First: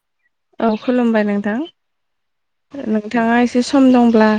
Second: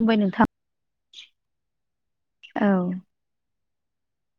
होनबाय नोंथां। औ खुलुमबाय औ नोंथां नोंथाङा एसे सम दंब्ला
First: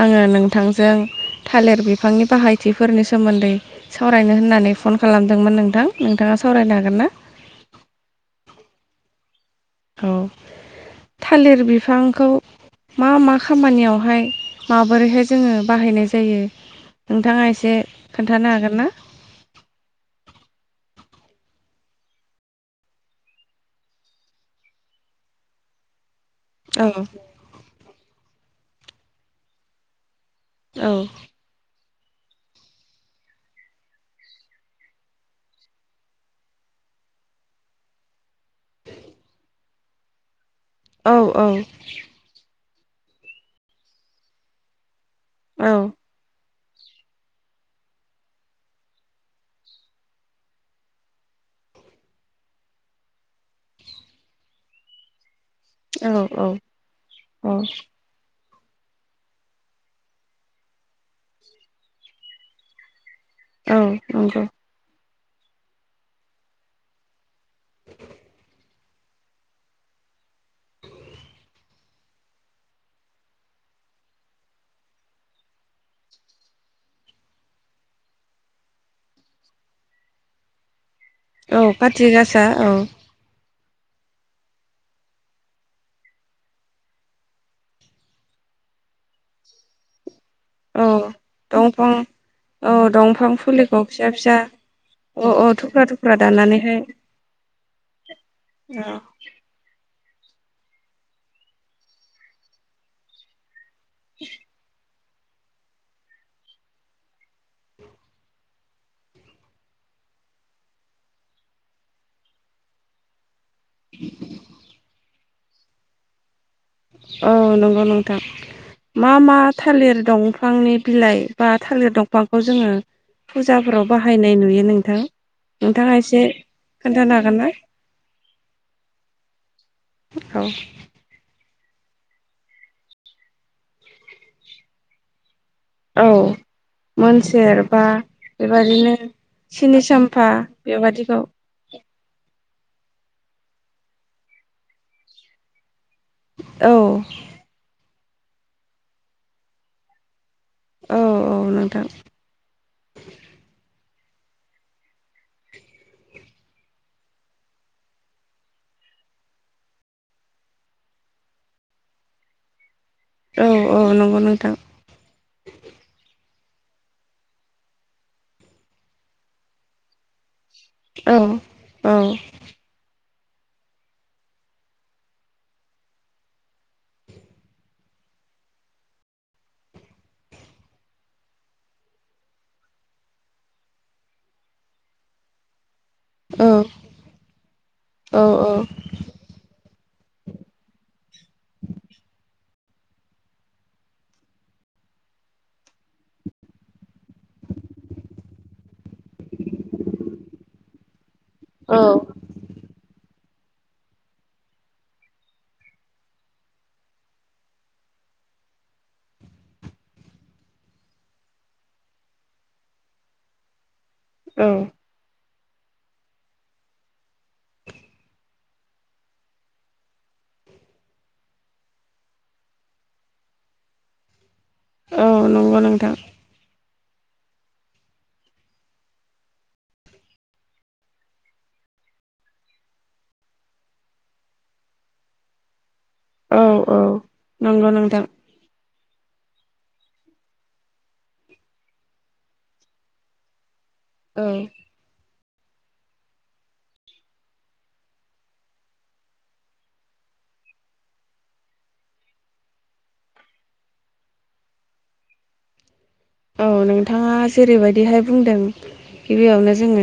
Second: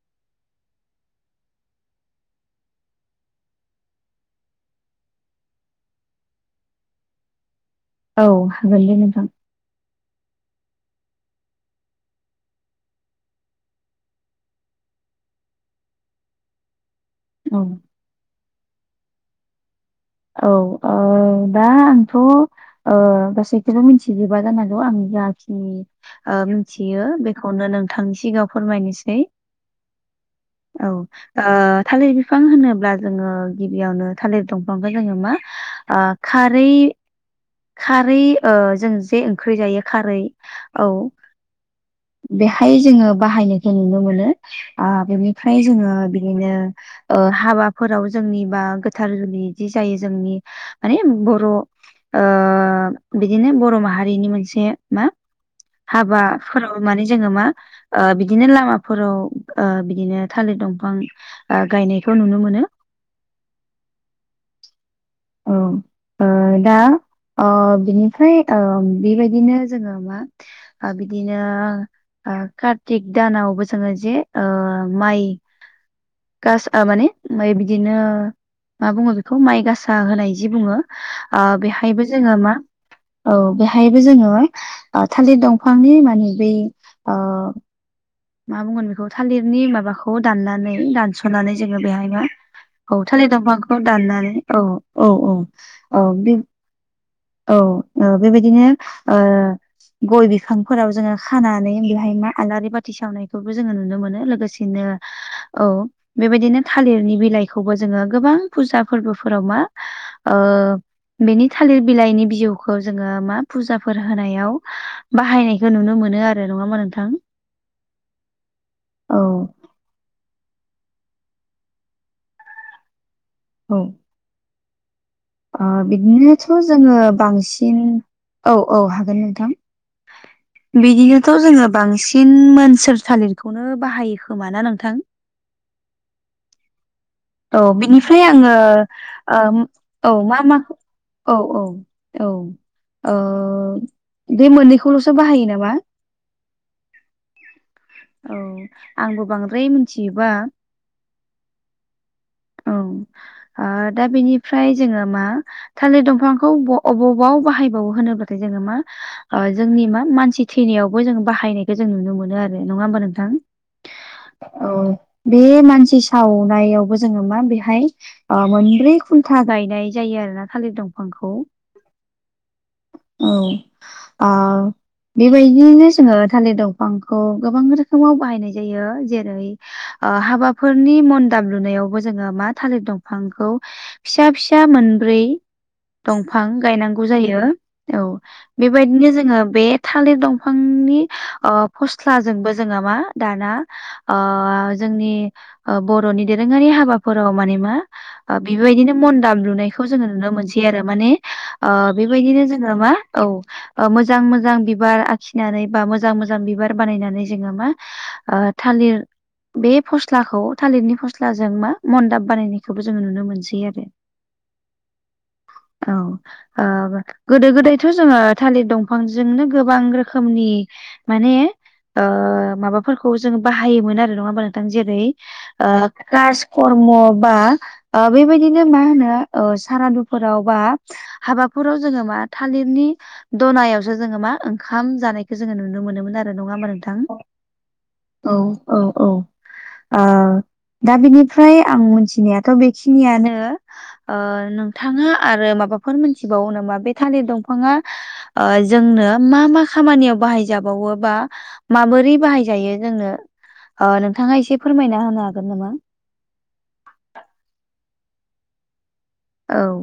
आङो नोंथांजों थालिर बिफांनि बाहायथिफोरनि सोमोन्दै सावरायनो होननानै फन खालामदोंमोन नोंथां नोंथाङा सावरायनो हागोन ना। औ हागोन दे नोंथां। औ थालिर बिफांखौ मा मा खामानियावहाय माबोरैहाय जोङो बाहायनाय जायो। नोंथाङा औ एसे खोन्थानो हागोन ना। औ आं दा आंथ'। ओ गासैखौबो मिथिजोबा जानांगौ आं जाखिनि ओ औ मिथियो बेखौनो नोंथांनि सिगाङाव फोरमायनोसै। औ ओ थालिर बिफां होनोब्ला जोङो गिबियावनो थालिर दं फांखौ जोङो मा ओ खारै खारै ओ जों जे ओंख्रि जायो खारै औ। औ औ। बेहाय जोङो बाहायनायखौ नुनो मोनो आ बेनिफ्राय औ जोङो बिदिनो ओ हाबाफोराव जोंनि बा गोथार जुलि जि जायो जोंनि माने बर' ओ बिदिनो बर' माहारिनि मोनसे मा औ हाबाफोराव माने जोङो मा औ ओ बिदिनो लामाफोराव ओ बिदिनो थालिर दंफां ओ गायनायखौ नुनो मोनो। औ नंगौ। औ ओ दा अ बिनिफ्राय अ बेबायदिनो जोङो मा ओ बिदिनो ओ कार्तिक दानावबो जोङो जे ओ माइ गासा माने माइ बिदिनो मा बुङो बेखौ माइ गासा होनाय जि बुङो ओ औ खाथि बेहायबो जोङो गासा मा औ औ बेहायबो जोङो ओ थालिर दंफांनि मानि बै ओ मा बुंगोन बेखौ थालिरनि माबाखौ दाननानै औ दानस'नानै जोङो दंफां बेहाय मा औ दंफां थालिर दंफांखौ फुलिखौ फिसा फिसा दाननानै औ औ अ औ अ थुख्रा औ। थुख्रा दाननानैहाय औ ओ बेबायदिनो ओ गय बिफांफोराव जोङो खानानै बेहाय मा आलारि बाथि सावनाय बो जोङो नुनो मोनो लोगोसेनो औ बेबायदिनो थालिरनि बिलाइखौबो जोङो गोबां फुजा फोरबोफोराव मा बेनि थालिर बिलाइनि बिजौखौ जोङो मा फुजाफोर होनायाव बाहायनायखौ नुनो मोनो आरो नङामा नोंथां। औ नंगौ नोंथां मा औ मा थालिर दं? बिफांनि बिलाइ बा थालिर दंफांखौ जोङो औ फुजाफोराव बाहायनाय नुयो नोंथां। नोंथाङा एसे बिदिनोथ' जोङो खोन्थानो हागोन ना बांसिन औ औ हागोन नोंथां। बिदिनोथ' जोङो बांसिन मोनसोर थालिरखौनो बाहायो खोमाना नोंथां? औ। मोनसेर औ बा बिनिफ्राय आङो बेबदिनो ओम सिनि औ साम्फा मा मा बेबादिखौ। औ औ बे मोननैखौल'सो बाहायो नामा। औ औ आंबो बांद्राय मिथियोबा। औ औ नोंथां औ ओ दा बेनिफ्राय जोङो मा थालिर दंफांखौ अबावबाव बाहायबावो होनोब्लाथाय जोङो मा जोंनि मा मानसि थैनायावबो जों बाहायनायखौ जों नुनो मोनो आरो नङा होमबा नोंथां औ औ नंगौ नोंथां। औ बे मानसि सावनायावबो जोङो मा बेहाय मोनब्रै खुलथा गायनाय जायो आरोोना थालिर औ दंफांखौ औ औ आ बेबायदियनो जोङो थालिर दंफांखौ गोबां रोखोमाव बाहायनाय जायो जेरै हाबाफोरनि मन दामलुनायावबो जोङो मा थालिर दंफांखौ फिसा फिसा मोनब्रै दंफां औ गायनांगौ जायो औ बेबायदि बिदिनो जोङो बे थालिर दंफांनि फस्लाजोंबो जोङो मा दाना जोंनि बर'नि दोरोङारि हाबाफोराव माने मा बेबायदिनो मन दाम लुनायखौ जोङो नुनो मोनसै आरो माने बेबायदिनो जों औ मोजां मोजां बिबार आखिनानै बा मोजां मोजां बिबार बानायनानै जोङो मा आ थालिर बे फस्लाखौ थालिरनि फस्लाजों मा मन्दाब बानायनायखौबो जोङो नुनो मोनसै आरो औ औ आ गोदो गोदायथ' जोङो थालिर दंफांजोंनो गोबां रोखोमनि माने माबाफोरखौ जोङो बाहायोमोन आरो नङा होमबा नोंथां जेरै औ नंगौ नोंथां कास खर्म बा बेबायदिनो मा होनो सारादुफोराव बा हाबाफोराव जोङो मा थालिरनि दनायावसो जोङो मा ओंखाम जानायखौ जोङो नुनो मोनोमोन आरो औ नङा ह औ नोंथां नंगौ नोंथां औ औ औ दा बिनिफ्राय आं मिथिनायाथ' बेखिनियानो औ नोंथाङा आरो माबाफोर मोनथिबावो नामा बे थालिर दंफाङा जोंनो मा मा खामानियाव बाहायजाबावो बा माबोरै बाहायजायो जोंनो नोंथाङा एसे फोरमायना होनो हागोन नामा औ नोंथाङा जेरैबायदिहाय बुंदों गिबियावनो औ जोङो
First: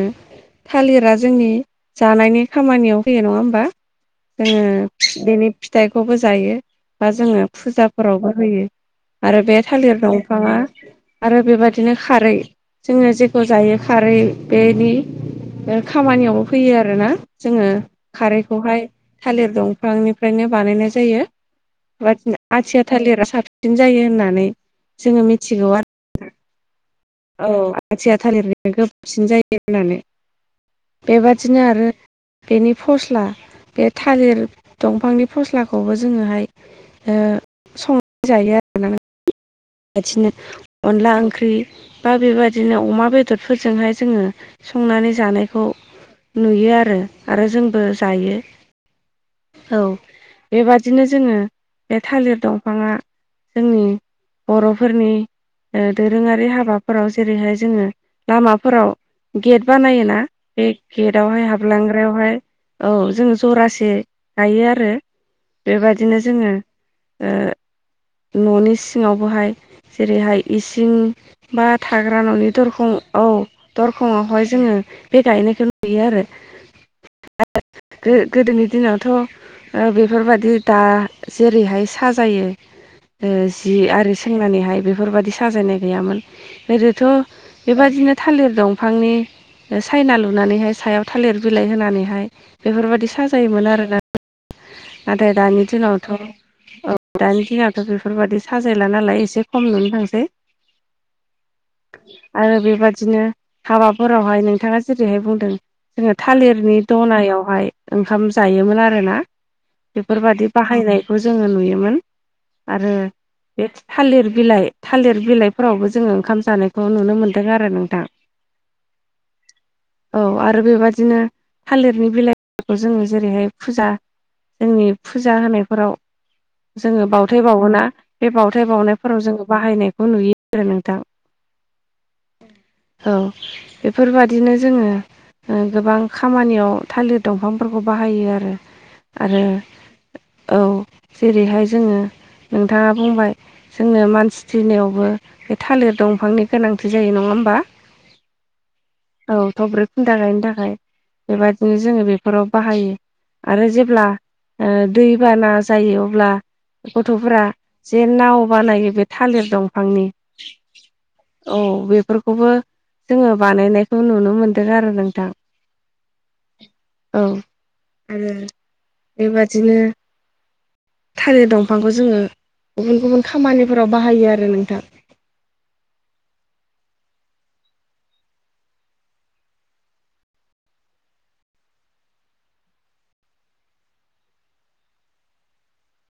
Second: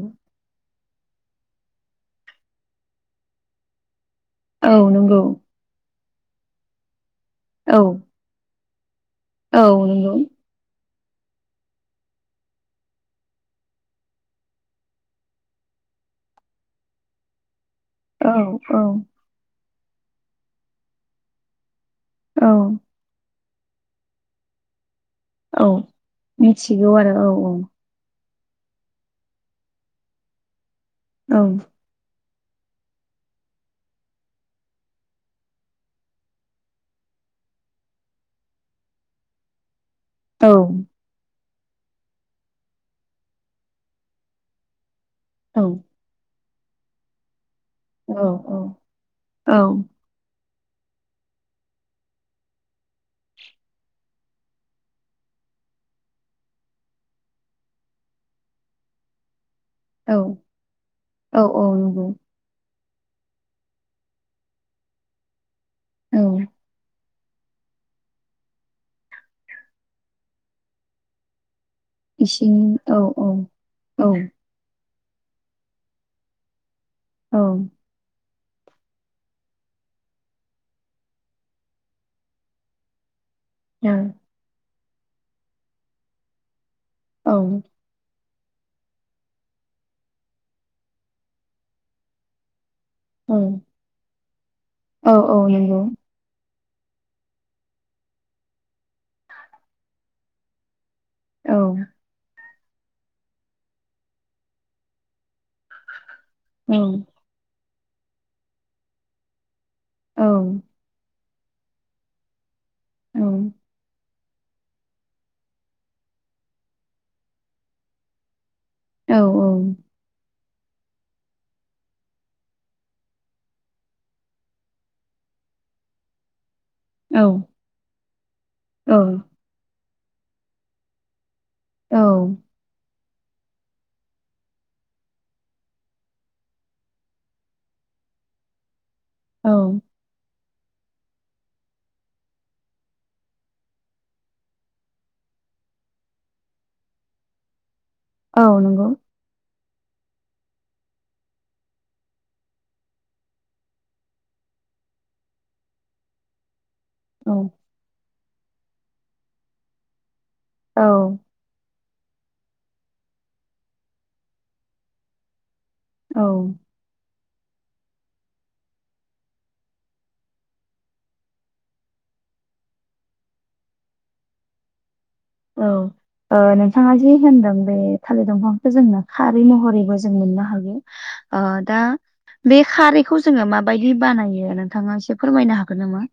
थालिरा जोंनि जानायनि खामानियाव फैयो नङा होमबा औ नंगौ जोङो बेनि फिथाइखौबो जायो बा जोङो औ फुजाफोरावबो होयो। आरो बे औ थालिर नंगौ दंफाङा आरो बेबायदिनो खारै जोङो जेखौ जायो खारै बेनि खामानियावबो फैयो आरोना। जोङो औ औ खारैखौहाय थालिर दंफांनिफ्रायनो बानायनाय जायो ब औ आथिया थालिरा साबसिन जायो होननानै जोङो मिथि औ मिथिगौ आरो औ खाथिया थालिरनिया गोबाबसिन जायो होननानै औ बेबादिनो आरो बेनि फस्ला बे थालिर दंफांनि फस्लाखौबो जोङोहाय ओ संनानै जायो आरो ना नोंथा औ बेबाबिदिनो ओंख्रि बा बेबादिनो अमा बेदरफोरजोंहाय जोङो संनानै औ जानायखौ नुयो आरो आरो जोंबो औ औ जायो औ बेबादिनो जोङो बे थालिर दंफाङा जोंनि बर'फोरनि ओ दोरोङारि हाबाफोराव जेरैहाय जोङो लामाफोराव गेट औ बानायोना बे गेटावहाय औ औ नंगौ हाबलांग्रायावहाय औ जोङो जरासे गायो आरो बेबायदिनो औ जोङो ओ न'नि सिङावबोहाय जेरैहाय इसिं बा थाग्रा न'नि दरखं औ औ दरखंआवहाय जोङो बे गायनायखौ नुयो आरो औ गो गोदोनि दिनावथ' बेफोरबायदि दा जेरैहाय साजायो ओ जि औ आरो सोंनानैहाय बेफोरबायदि साजायनाय गैयामोन गोदोथ' औ बेबायदिनो थालिर दंफांनि सायना लुनानैहाय सायाव थालिर बिलाइ होनानैहाय बेफोरबायदि औ साजायोमोन आरोना औ नाथाय औ दानि नंगौ दिनावथ' औ दानि दिनाथ' बेफोरबायाददि साजायला नालाय एसे खम नुनो थांसै औ आरो बेबादिनो हाबाफोरावहाय नोंथाङा जेरैहाय बुंदों जोङो थालिरनि औ दनायावहाय ओंखाम जायोमोन आरोना बेफोरबादि औ बाहायनायखौ जोङो नुयोमोन आरो औ बे थालिर बिलाइ थालिर बिलाइफोरावबो जोङो ओंखाम जानायखौ नुनो मोन्दों आरो नोंथां औ औ आरो बेबादिनो थालिरनि बिलाइफोरखौ जोङो जेरैहाय फुजा जोंनि फुजा होनायफोराव जोङो बावथाय औ बावोना बे बावथाय बावनायफोराव औ जोङो बाहायनायखौ नुयो आरो नोंथां औ औ बेफोरबादिनो जोङो ओ गोबां खामानियाव थालिर दंफांफोरखौ बाहायो आरो आरो औ औ जेरैहाय जोङो नोंथाङा बुंबाय जोंनो मानसि थैनायावबो बे थालिर दंफांनि गोनांथि जायो नङा होमबा औ नंगौ औ थब्रै खुन्था गायनो थाखाय बेबायदिनो जोङो बेफोराव बाहायो आरो जे ब्ला ओ दै बाना जायो अब्ला औ गथ'फोरा जे नाव बानायो बे थालिर दंफांनि औ औ बेफोरखौबो जोङो बानायनायखौ नुनो मोनदों आरो नोंथां औ औ ओम बेबादिनो थालिर दंफांखौ जोङो गुबुन गुबुन खामानिफोराव बाहायो आरो नोंथां औ ओ नोंथाङा जि होनदों बे थालिर दंफांखौ जोंनो खारै महरैबो जों मोननो हायो। ओ दा बे खारैखौ जोङो माबायदि बानायो नोंथाङा एसे फोरमायनो हागोन नामा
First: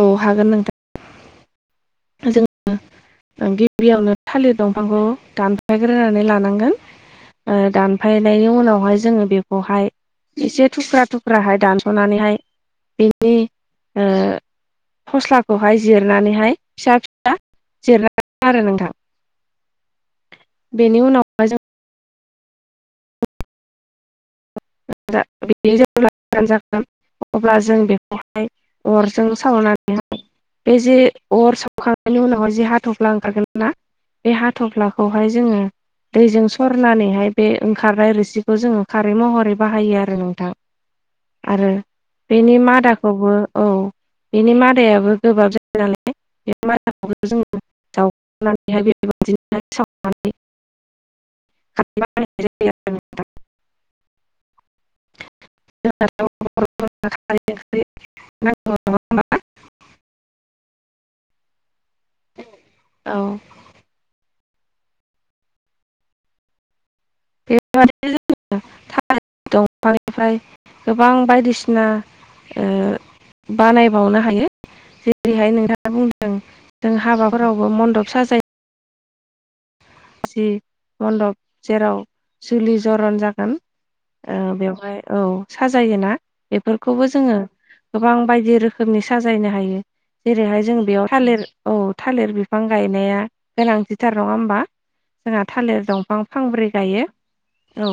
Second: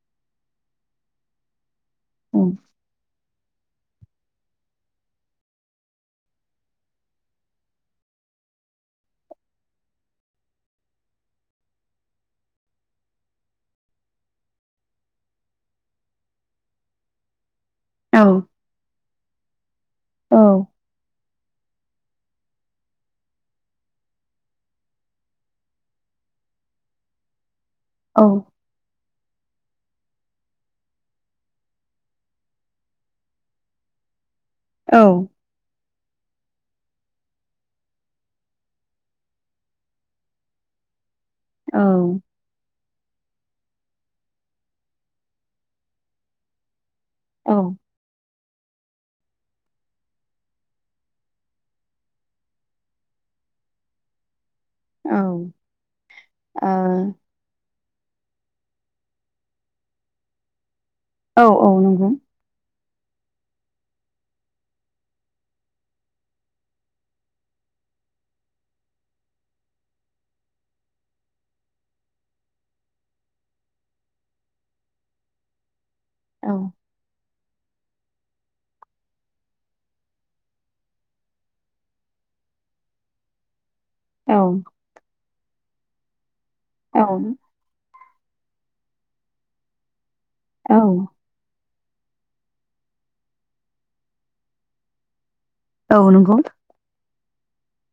औ हागोन नोंथां औ जोंङो गिबियावनो थालिर दंफांखौ दानफायग्रोनानै लानांगोन। ओ दानफायनायनि उनावहाय जोंङो बेखौहाय एसे थुख्रा थुख्राहाय दानस'नानैहाय बिनि ओ फस्लाखौहाय जिरनानैहाय फिसा फि जिरना आरो नोंथां औ बेनि उनाव [unintelligible] जागोन अब्ला जों बे औ। अरजों सावनानैहाय बे जे अर सावखांनायनि उनावहाय जे हाथ'फ्ला ओंखारगोन ना बे औ हाथ'फ्लाखौहाय जोंङो दैजों सरनानैहाय बे ओंखारनाय रोसिखौ जोंङो खारै महरै बाहायो आरो नोंथां आरो औ बेनि मादाखौबो औ बेनि मादायाबो गोबाब जायो नालाय औ [unintelligible] [unintelligible] बेबायदिनो सावनानै खारै बानायनाय जायो आरो नोंथां औ। ओ [unintelligible] नांगौ नालाय औ औ नंगौ। औ। बे [unintelligible] दंफांनिफ्राय गोबां बायदिसिना ओ बानायबावनो हायो जेरैहाय नोंथां बुंदों औ जों हाबाफोरावबो मन्दब साजायो जि मन्दब जेराव जुलि जरन जागोन। औ ओ बेवहाय औ साजायोना औ बेफोरखौबो जोंङो गोबां बायदि रोखोमनि साजायनो हायो जेरैहाय औ जों बेयाव थालिर औ थालिर बिफां गायनाया गोनांथिथार नङा होमबा? जोंहा थालिर औ दंफां नंगौ फांब्रै गायो औ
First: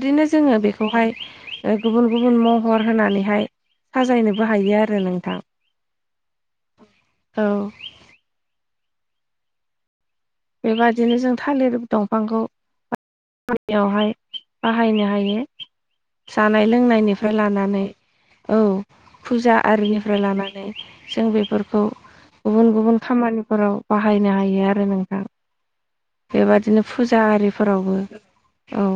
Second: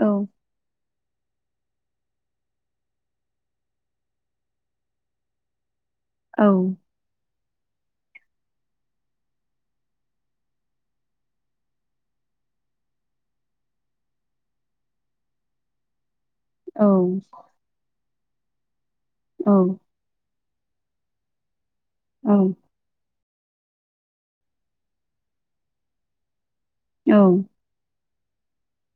औ जोंङो बेखौ हाय गुबुन गुबुन महर होनानैहाय साजायनोबो हायो आरो नोंथां। औ। औ। बेबादिनो जों थालिर दंफांखौ बेवहाय बाहायनो हायो। जानाय औ लोंनायनिफ्राय लानानै औ फुजा आरिनि फ्राय लानानै जों बेफोरखौ औ गुबुन गुबुन खामानिफोराव बाहायनो हायो आरो नोंथां। बेबादिनो फुजा आरिफोरावबो औ।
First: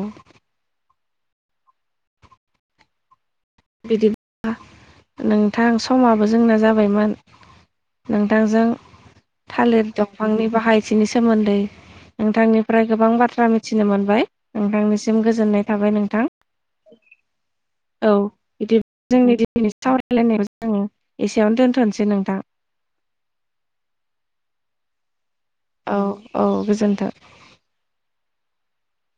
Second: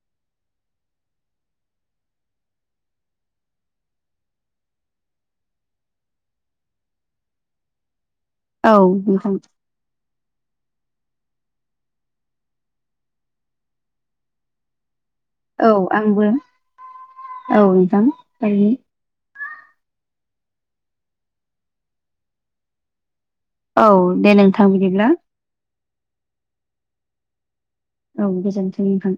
बिदिब्ला नोंथां समाबो जोंना जाबायमोन। नोंथांजों औ नोंथां थालिर दंफांनि बाहायथिनि सोमोन्दै नोंथांनिफ्राय गोबां बाथ्रा मिथिनो मोनबाय। नोंथांनिसि जों गोजोननाय औ थाबाय आंबो नोंथां औ औ, बिदि [unintelligible] जोंनि दिनैनि सावरायलायनायखौ जों एसेयावनो दोन्थ'सै नोंथां। औ दे नोंथां बिदिब्ला। औ औ गोजोन्थों। औ गोजोन्थों नोंथां।